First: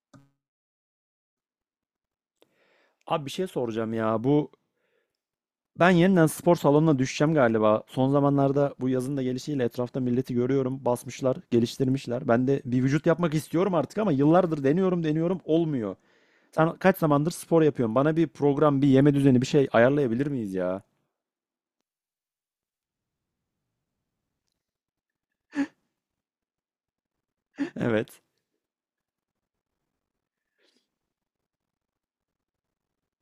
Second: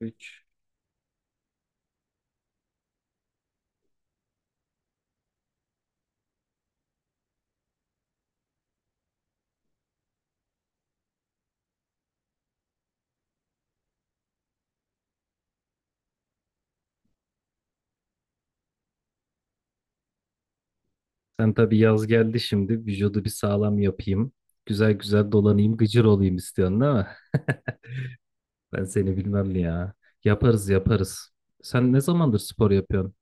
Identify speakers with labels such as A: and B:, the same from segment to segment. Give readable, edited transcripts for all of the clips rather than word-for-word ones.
A: Üç.
B: Abi bir şey soracağım ya. Ben yeniden spor salonuna düşeceğim galiba. Son zamanlarda bu yazın da gelişiyle etrafta milleti görüyorum. Basmışlar, geliştirmişler. Ben de bir vücut yapmak istiyorum artık ama yıllardır deniyorum, deniyorum olmuyor. Sen kaç zamandır spor yapıyorsun? Bana bir program, bir yeme düzeni, bir şey ayarlayabilir miyiz ya?
A: Sen tabii yaz geldi şimdi. Vücudu bir sağlam yapayım. Güzel güzel dolanayım, gıcır olayım istiyorsun değil mi?
B: Evet.
A: Ben seni bilmem ya. Yaparız yaparız. Sen ne zamandır spor yapıyorsun?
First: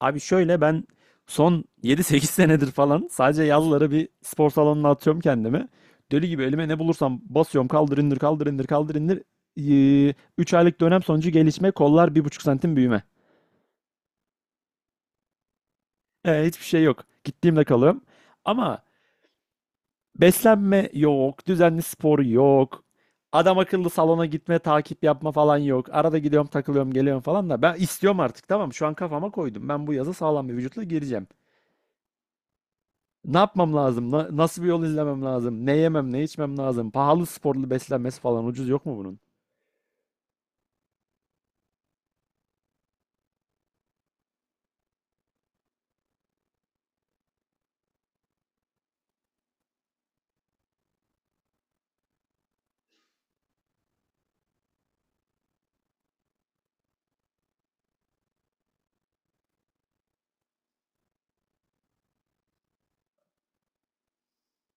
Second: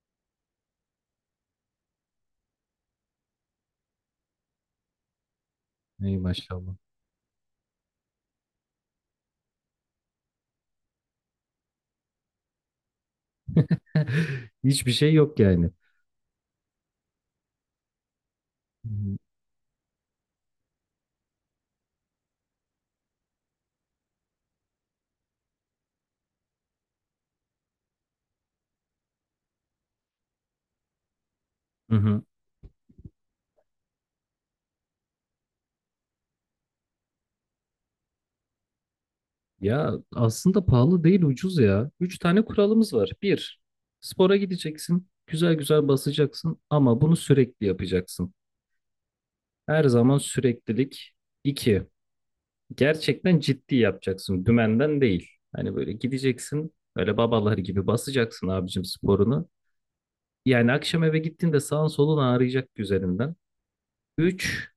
B: Abi şöyle ben son 7-8 senedir falan sadece yazları bir spor salonuna atıyorum kendimi.
A: Ey
B: Deli gibi elime
A: maşallah.
B: ne bulursam basıyorum, kaldır indir kaldır indir kaldır indir. 3 aylık dönem sonucu gelişme, kollar 1,5 santim büyüme.
A: Hiçbir şey yok yani.
B: E, hiçbir şey yok. Gittiğimde kalıyorum. Ama beslenme yok, düzenli spor yok. Adam akıllı salona gitme, takip yapma falan yok. Arada gidiyorum, takılıyorum, geliyorum falan da ben istiyorum artık, tamam mı? Şu an kafama koydum. Ben bu yazı sağlam bir vücutla gireceğim.
A: Hı hı.
B: Ne yapmam lazım? Nasıl bir yol izlemem lazım? Ne yemem, ne içmem lazım? Pahalı sporlu beslenmesi falan, ucuz yok mu bunun?
A: Ya aslında pahalı değil ucuz ya. Üç tane kuralımız var. Bir, spora gideceksin. Güzel güzel basacaksın ama bunu sürekli yapacaksın. Her zaman süreklilik. İki, gerçekten ciddi yapacaksın. Dümenden değil. Hani böyle gideceksin. Öyle babalar gibi basacaksın abicim sporunu. Yani akşam eve gittiğinde sağın solun ağrıyacak üzerinden. 3,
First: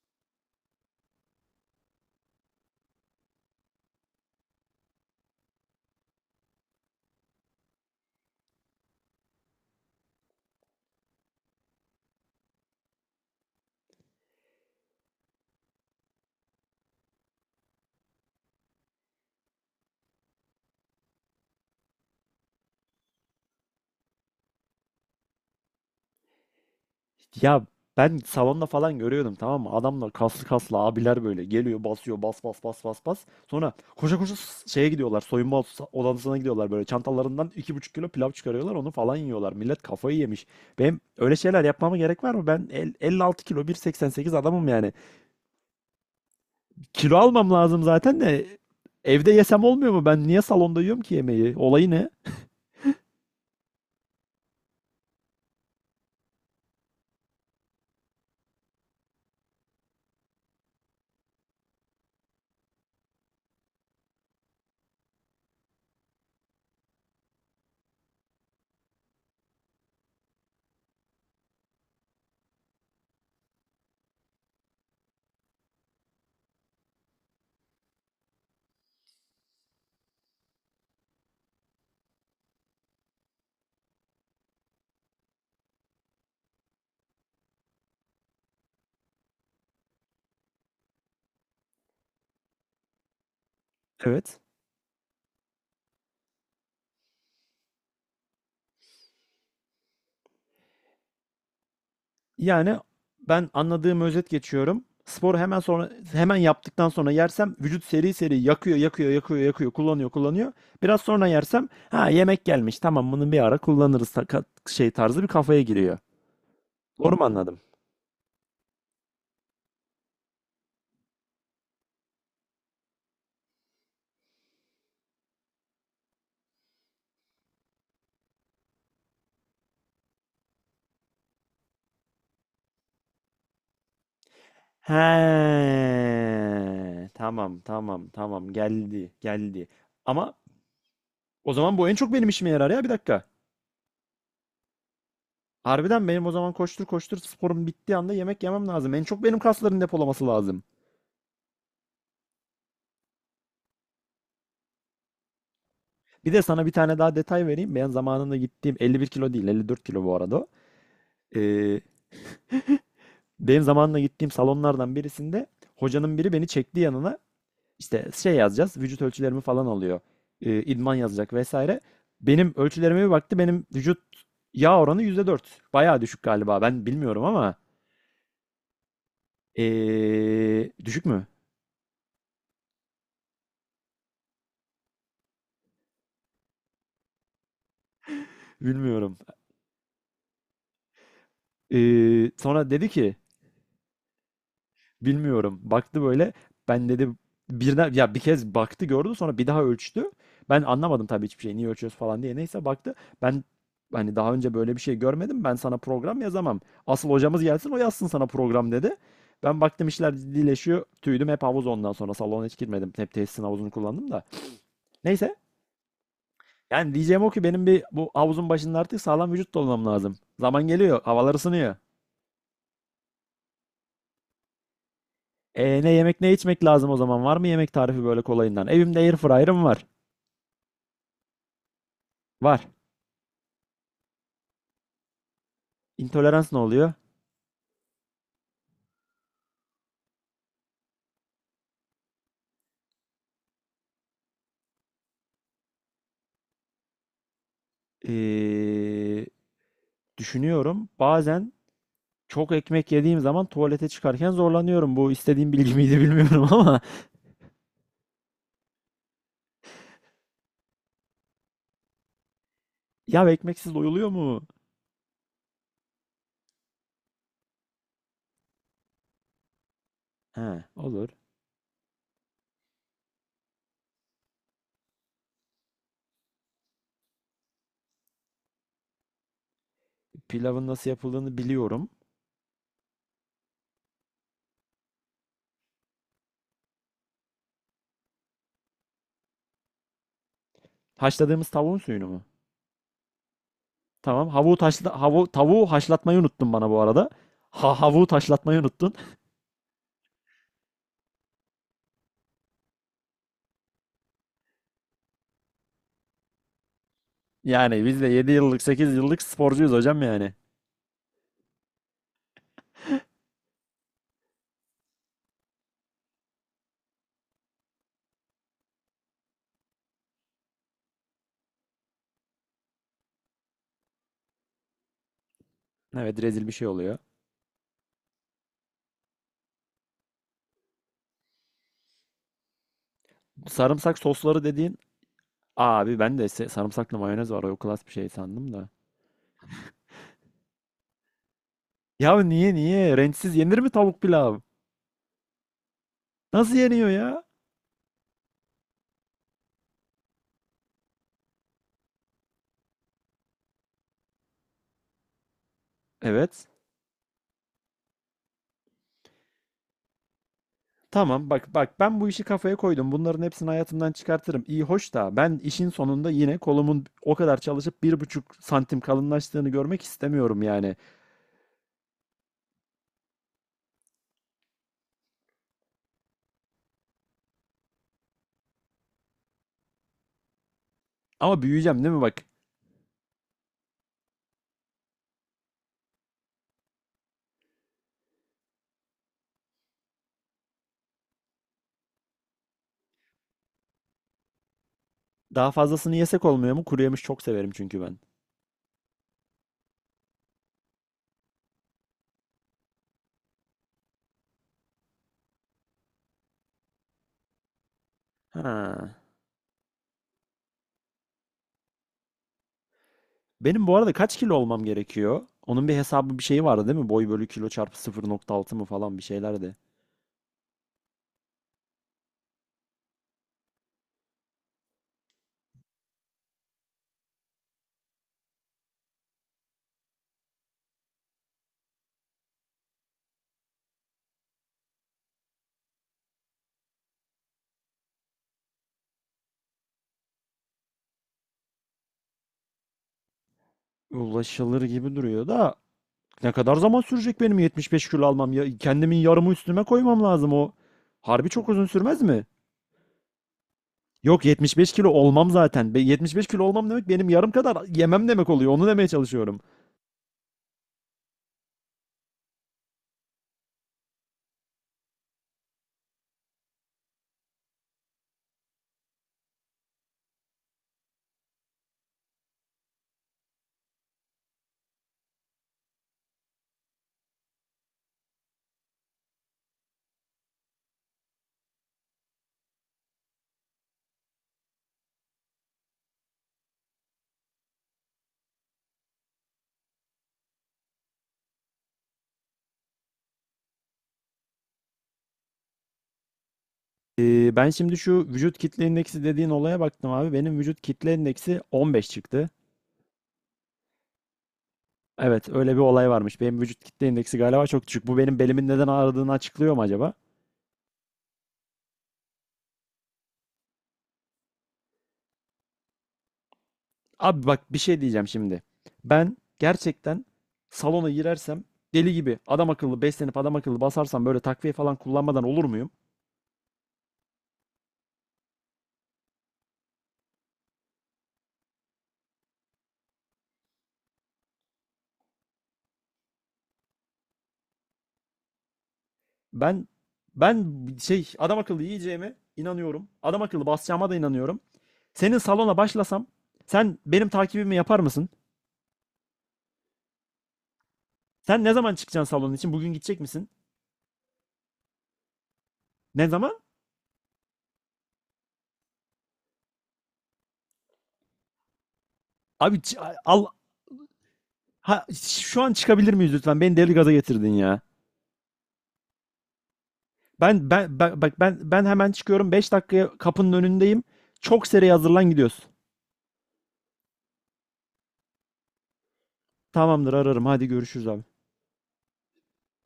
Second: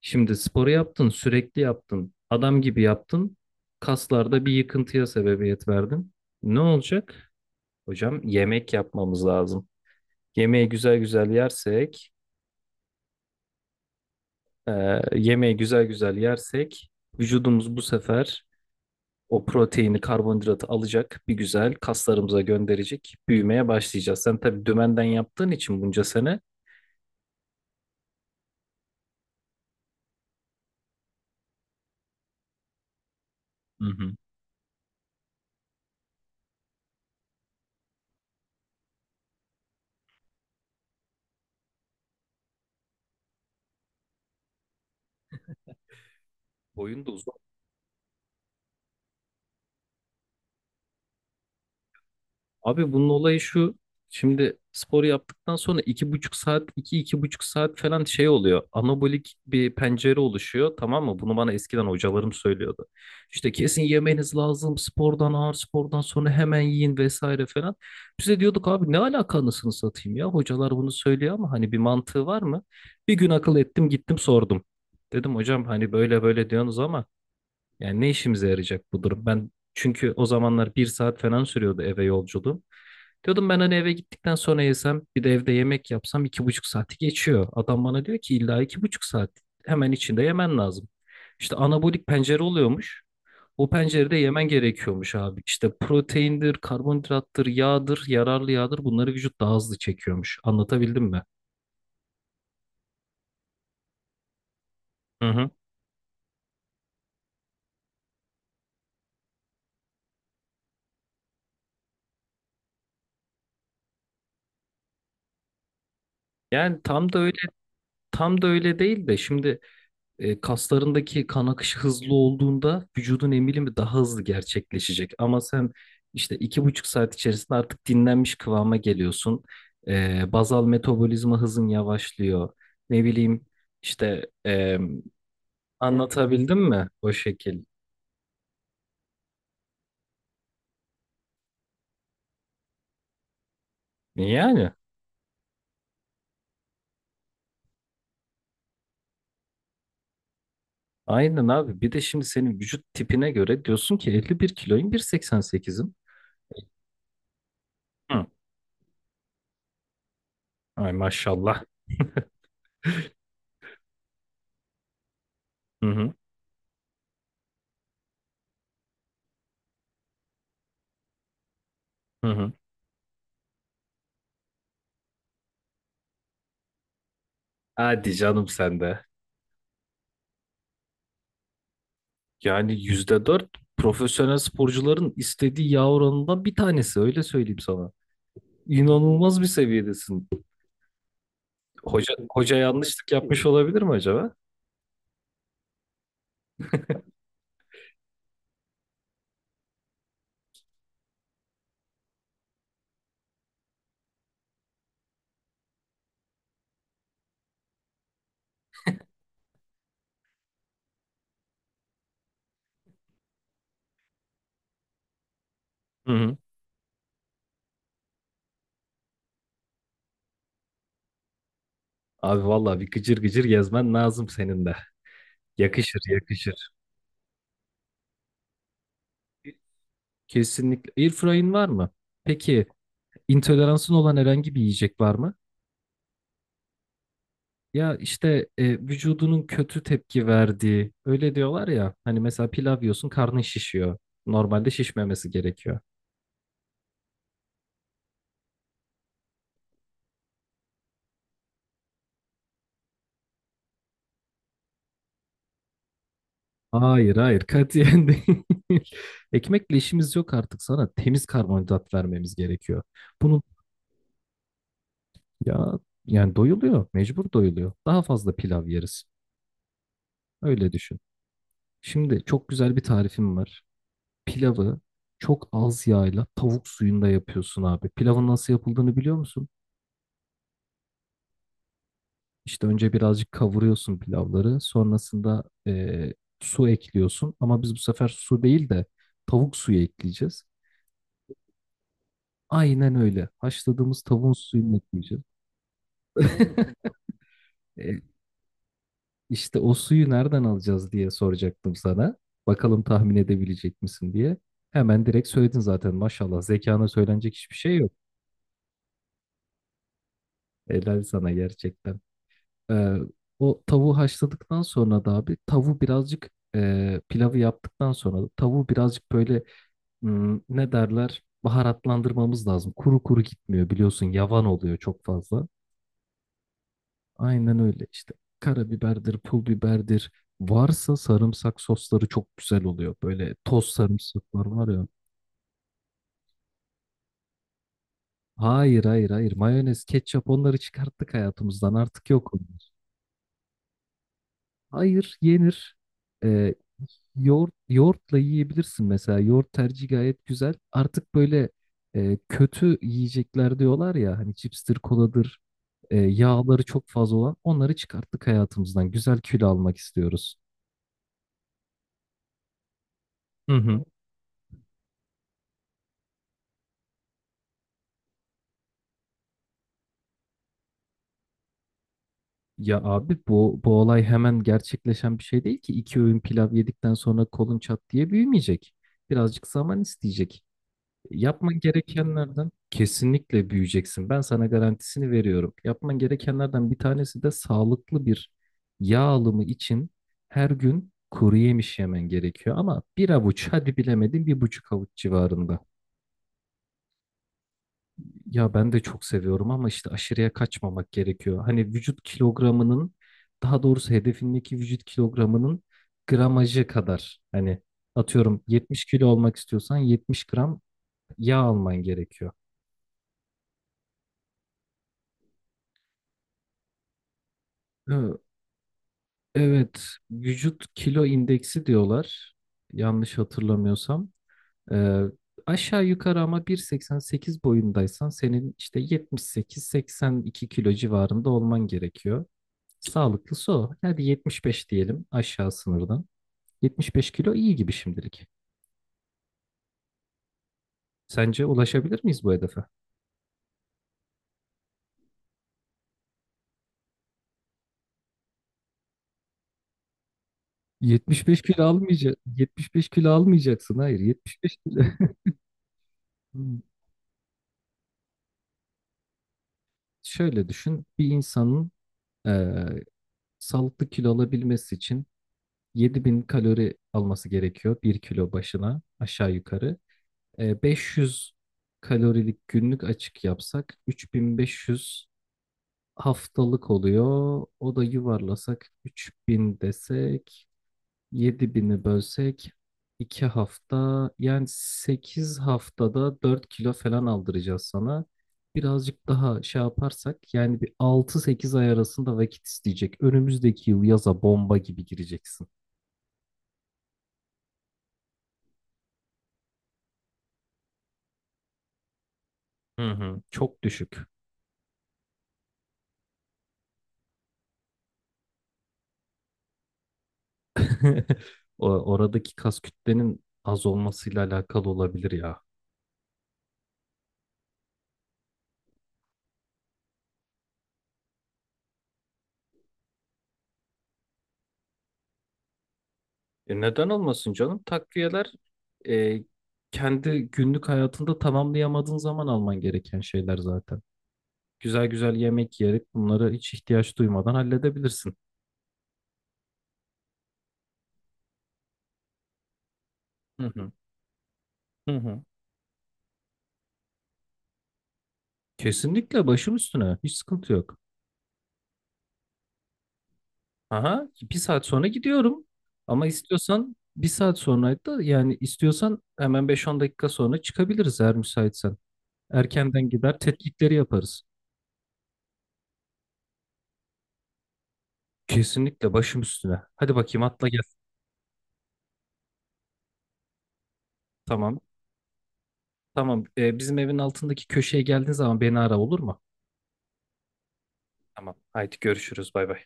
A: şimdi sporu yaptın, sürekli yaptın. Adam gibi yaptın. Kaslarda bir yıkıntıya sebebiyet verdin. Ne olacak? Hocam yemek yapmamız lazım. Yemeği güzel güzel yersek, e, yemeği güzel güzel yersek vücudumuz bu sefer o proteini, karbonhidratı alacak, bir güzel kaslarımıza gönderecek, büyümeye başlayacağız. Sen tabii dümenden yaptığın için bunca sene.
B: Ya ben salonda falan görüyordum, tamam mı? Adamlar kaslı kaslı abiler böyle geliyor, basıyor bas bas bas bas bas. Sonra
A: Hı hı.
B: koşa koşa şeye gidiyorlar, soyunma odasına gidiyorlar, böyle çantalarından 2,5 kilo pilav çıkarıyorlar, onu falan yiyorlar. Millet kafayı yemiş. Benim öyle şeyler yapmama gerek var mı? Ben 56 kilo 1,88 adamım yani.
A: Boyun da
B: Kilo
A: uzun.
B: almam lazım zaten de evde yesem olmuyor mu? Ben niye salonda yiyorum ki yemeği? Olayı ne?
A: Abi bunun olayı şu. Şimdi spor yaptıktan sonra iki buçuk saat, iki iki buçuk saat falan şey oluyor. Anabolik bir pencere oluşuyor, tamam mı? Bunu bana eskiden hocalarım söylüyordu. İşte kesin yemeniz lazım. Spordan, ağır spordan sonra hemen yiyin vesaire falan. Biz de diyorduk abi ne alaka anasını satayım ya. Hocalar bunu söylüyor ama hani bir mantığı var mı? Bir gün akıl ettim, gittim sordum. Dedim hocam hani böyle böyle diyorsunuz ama yani ne işimize yarayacak bu durum? Ben çünkü o zamanlar bir saat falan sürüyordu eve yolculuğum. Diyordum ben hani eve gittikten sonra yesem bir de evde yemek yapsam iki buçuk saati geçiyor. Adam bana diyor ki illa iki buçuk saat hemen içinde yemen lazım. İşte anabolik pencere oluyormuş. O pencerede
B: Evet.
A: yemen gerekiyormuş abi. İşte proteindir, karbonhidrattır, yağdır, yararlı yağdır, bunları vücut daha hızlı çekiyormuş. Anlatabildim mi?
B: Yani ben anladığım özet geçiyorum.
A: Hı
B: Sporu
A: hı.
B: hemen sonra, hemen yaptıktan sonra yersem vücut seri seri yakıyor, yakıyor, yakıyor, yakıyor, kullanıyor, kullanıyor. Biraz sonra yersem, ha, yemek gelmiş. Tamam, bunu bir ara kullanırız, şey tarzı bir kafaya giriyor.
A: Yani
B: Doğru mu anladım?
A: tam da öyle değil de şimdi. E, kaslarındaki kan akışı hızlı olduğunda vücudun emilimi daha hızlı gerçekleşecek. Ama sen işte iki buçuk saat içerisinde artık dinlenmiş kıvama geliyorsun. E, bazal metabolizma hızın yavaşlıyor. Ne bileyim işte,
B: He,
A: anlatabildim mi o
B: tamam,
A: şekil?
B: tamam, tamam, geldi, geldi. Ama o zaman bu en çok benim işime yarar ya, bir dakika.
A: Yani
B: Harbiden benim o zaman koştur koştur sporum bittiği anda yemek yemem lazım. En çok benim kasların depolaması lazım.
A: aynen abi. Bir de şimdi senin vücut tipine göre diyorsun ki 51 kiloyum, 1.88'im.
B: Bir de sana bir tane daha detay vereyim. Ben
A: Hı.
B: zamanında gittiğim 51 kilo değil, 54 kilo bu arada. O.
A: Ay maşallah.
B: Ee, Benim zamanında gittiğim salonlardan birisinde
A: Hı hı.
B: hocanın biri beni çekti yanına. İşte şey yazacağız, vücut ölçülerimi falan alıyor. İdman yazacak vesaire.
A: Hı hı.
B: Benim ölçülerime bir baktı, benim vücut yağ oranı %4. Bayağı düşük galiba, ben bilmiyorum ama.
A: Hadi canım sen de.
B: Düşük mü?
A: Yani yüzde dört, profesyonel sporcuların istediği yağ oranından bir tanesi, öyle söyleyeyim sana.
B: Bilmiyorum.
A: İnanılmaz bir seviyedesin. Hoca, hoca
B: Sonra dedi
A: yanlışlık
B: ki
A: yapmış olabilir mi acaba?
B: bilmiyorum. Baktı böyle. Ben dedi, birden ya bir kez baktı gördü, sonra bir daha ölçtü. Ben anlamadım tabii hiçbir şey. Niye ölçüyoruz falan diye. Neyse baktı. Ben hani daha önce böyle bir şey görmedim. Ben sana program yazamam. Asıl hocamız gelsin, o yazsın sana program, dedi. Ben baktım işler ciddileşiyor. Tüydüm hep havuz ondan sonra. Salona hiç girmedim. Hep tesisin havuzunu kullandım da. Neyse.
A: Hı hı.
B: Yani diyeceğim o ki benim bir bu havuzun başında artık sağlam vücut dolamam lazım. Zaman geliyor. Havalar ısınıyor.
A: Abi vallahi bir gıcır gıcır gezmen lazım senin de.
B: E, ne
A: Yakışır
B: yemek ne içmek
A: yakışır.
B: lazım o zaman? Var mı yemek tarifi böyle kolayından? Evimde air fryer'ım var.
A: Kesinlikle. Airfryer'in var mı? Peki
B: Var.
A: intoleransın olan herhangi bir yiyecek var mı?
B: İntolerans ne oluyor?
A: Ya işte, vücudunun kötü tepki verdiği, öyle diyorlar ya hani, mesela pilav yiyorsun karnın şişiyor. Normalde şişmemesi gerekiyor.
B: Ee, Düşünüyorum. Bazen çok ekmek yediğim zaman tuvalete çıkarken zorlanıyorum. Bu istediğim bilgi miydi bilmiyorum ama
A: Hayır hayır, katiyen değil. Ekmekle işimiz yok, artık sana temiz karbonhidrat vermemiz gerekiyor.
B: ya,
A: Bunu
B: ekmeksiz doyuluyor mu?
A: ya Yani doyuluyor, mecbur doyuluyor. Daha fazla pilav yeriz,
B: He,
A: öyle düşün.
B: olur.
A: Şimdi çok güzel bir tarifim var. Pilavı çok az yağla tavuk suyunda yapıyorsun abi. Pilavın nasıl yapıldığını biliyor musun?
B: Pilavın nasıl yapıldığını biliyorum.
A: İşte önce birazcık kavuruyorsun pilavları. Sonrasında su ekliyorsun. Ama biz bu sefer su değil de tavuk suyu ekleyeceğiz.
B: Haşladığımız tavuğun suyunu mu?
A: Aynen öyle. Haşladığımız
B: Tamam.
A: tavuğun
B: Havuğu
A: suyunu
B: taşla,
A: ekleyeceğiz.
B: havu tavuğu haşlatmayı unuttun bana bu arada. Ha,
A: E,
B: havuğu taşlatmayı unuttun.
A: işte o suyu nereden alacağız diye soracaktım sana. Bakalım tahmin edebilecek misin diye. Hemen direkt söyledin zaten, maşallah. Zekana söylenecek hiçbir şey
B: Yani
A: yok.
B: biz de 7-8 yıllık sporcuyuz hocam yani.
A: Helal sana gerçekten. Ee, o tavuğu haşladıktan sonra da abi tavuğu birazcık e, pilavı yaptıktan sonra da tavuğu birazcık böyle, ne derler, baharatlandırmamız lazım. Kuru kuru gitmiyor, biliyorsun yavan oluyor çok fazla.
B: Evet, rezil bir şey oluyor.
A: Aynen öyle işte, karabiberdir, pul biberdir. Varsa sarımsak sosları çok güzel oluyor. Böyle toz
B: Sarımsak sosları
A: sarımsaklar var
B: dediğin,
A: ya.
B: abi ben de sarımsaklı mayonez var. O klas bir şey sandım da.
A: Hayır hayır hayır, mayonez, ketçap, onları çıkarttık hayatımızdan, artık
B: Ya,
A: yok
B: niye
A: onlar.
B: niye? Renksiz yenir mi tavuk pilav?
A: Hayır, yenir. Ee,
B: Nasıl yeniyor ya?
A: Yoğurtla yiyebilirsin mesela. Yoğurt tercihi gayet güzel. Artık böyle, kötü yiyecekler diyorlar ya hani, cipstir, koladır,
B: Evet.
A: yağları çok fazla olan, onları çıkarttık hayatımızdan. Güzel kilo almak istiyoruz.
B: Tamam bak bak, ben bu işi kafaya koydum. Bunların hepsini
A: Hı hı.
B: hayatımdan çıkartırım. İyi hoş da ben işin sonunda yine kolumun o kadar çalışıp 1,5 santim kalınlaştığını görmek istemiyorum yani.
A: Ya abi bu olay hemen gerçekleşen bir şey değil ki. İki öğün pilav yedikten sonra kolun çat diye büyümeyecek. Birazcık zaman isteyecek.
B: Ama
A: Yapman
B: büyüyeceğim değil mi bak?
A: gerekenlerden kesinlikle büyüyeceksin. Ben sana garantisini veriyorum. Yapman gerekenlerden bir tanesi de sağlıklı bir yağ alımı için her gün kuru yemiş yemen gerekiyor. Ama bir avuç, hadi bilemedin bir buçuk avuç
B: Daha
A: civarında.
B: fazlasını yesek olmuyor mu? Kuru yemiş çok severim çünkü ben.
A: Ya ben de çok seviyorum ama işte aşırıya kaçmamak gerekiyor. Hani vücut kilogramının, daha doğrusu hedefindeki vücut kilogramının gramajı kadar. Hani atıyorum 70
B: Ha.
A: kilo olmak istiyorsan 70 gram yağ alman gerekiyor.
B: Benim bu arada kaç kilo olmam gerekiyor? Onun bir hesabı bir şeyi vardı değil mi? Boy bölü kilo çarpı
A: Ee,
B: 0,6 mı falan bir şeylerdi.
A: Evet, vücut kilo indeksi diyorlar. Yanlış hatırlamıyorsam. Ee, aşağı yukarı, ama 1.88 boyundaysan senin işte 78-82 kilo civarında olman gerekiyor. Sağlıklısı o. Hadi 75 diyelim aşağı sınırdan. 75 kilo iyi gibi şimdilik. Sence ulaşabilir miyiz bu hedefe?
B: Ulaşılır gibi duruyor da ne kadar zaman sürecek benim 75 kilo almam? Ya kendimin yarımı üstüme koymam lazım o. Harbi
A: 75
B: çok
A: kilo
B: uzun sürmez
A: almayacak,
B: mi?
A: 75 kilo almayacaksın. Hayır,
B: Yok,
A: 75
B: 75
A: kilo.
B: kilo olmam zaten. 75 kilo
A: Hmm.
B: olmam demek benim yarım kadar yemem demek oluyor. Onu demeye çalışıyorum.
A: Şöyle düşün, bir insanın eee, sağlıklı kilo alabilmesi için 7.000 kalori alması gerekiyor bir kilo başına aşağı yukarı. E, 500 kalorilik günlük açık yapsak 3.500 haftalık oluyor. O da yuvarlasak 3.000 desek, 7.000'i bölsek 2 hafta, yani 8 haftada 4 kilo falan aldıracağız sana. Birazcık daha şey yaparsak yani bir altı sekiz ay arasında vakit isteyecek. Önümüzdeki yıl yaza bomba gibi gireceksin.
B: Ben şimdi şu vücut kitle indeksi dediğin olaya baktım abi. Benim vücut kitle indeksi 15 çıktı.
A: Hı hı. Çok düşük.
B: Evet, öyle bir olay varmış. Benim vücut kitle indeksi galiba çok düşük. Bu benim belimin neden ağrıdığını açıklıyor mu acaba?
A: Oradaki kas kütlenin az olmasıyla alakalı olabilir ya.
B: Abi bak bir şey diyeceğim şimdi. Ben gerçekten salona girersem, deli gibi adam akıllı beslenip adam akıllı basarsam, böyle takviye falan kullanmadan olur muyum?
A: E neden olmasın canım? Takviyeler, e, kendi günlük hayatında tamamlayamadığın zaman alman gereken şeyler zaten. Güzel güzel yemek yiyerek bunları hiç ihtiyaç duymadan halledebilirsin.
B: Ben ben adam akıllı yiyeceğime inanıyorum. Adam
A: Hı
B: akıllı
A: hı.
B: basacağıma da inanıyorum.
A: Hı
B: Senin
A: hı.
B: salona başlasam sen benim takibimi yapar mısın?
A: Kesinlikle başım üstüne. Hiç sıkıntı yok.
B: Sen ne zaman çıkacaksın salonun için? Bugün gidecek misin?
A: Aha, bir saat sonra gidiyorum. Ama
B: Ne zaman?
A: istiyorsan bir saat sonra da, yani istiyorsan hemen beş on dakika sonra çıkabiliriz, eğer müsaitsen.
B: Abi,
A: Erkenden gider
B: al,
A: tetkikleri yaparız.
B: ha, şu an çıkabilir miyiz lütfen? Beni deli gaza getirdin ya.
A: Kesinlikle başım üstüne. Hadi bakayım atla
B: Ben
A: gel.
B: ben bak bak ben hemen çıkıyorum. 5 dakikaya kapının önündeyim. Çok
A: Tamam.
B: seri hazırlan, gidiyoruz.
A: Tamam. Bizim evin altındaki köşeye geldiğin zaman beni ara, olur mu?
B: Tamamdır, ararım. Hadi görüşürüz abi.
A: Tamam. Haydi görüşürüz. Bay bay.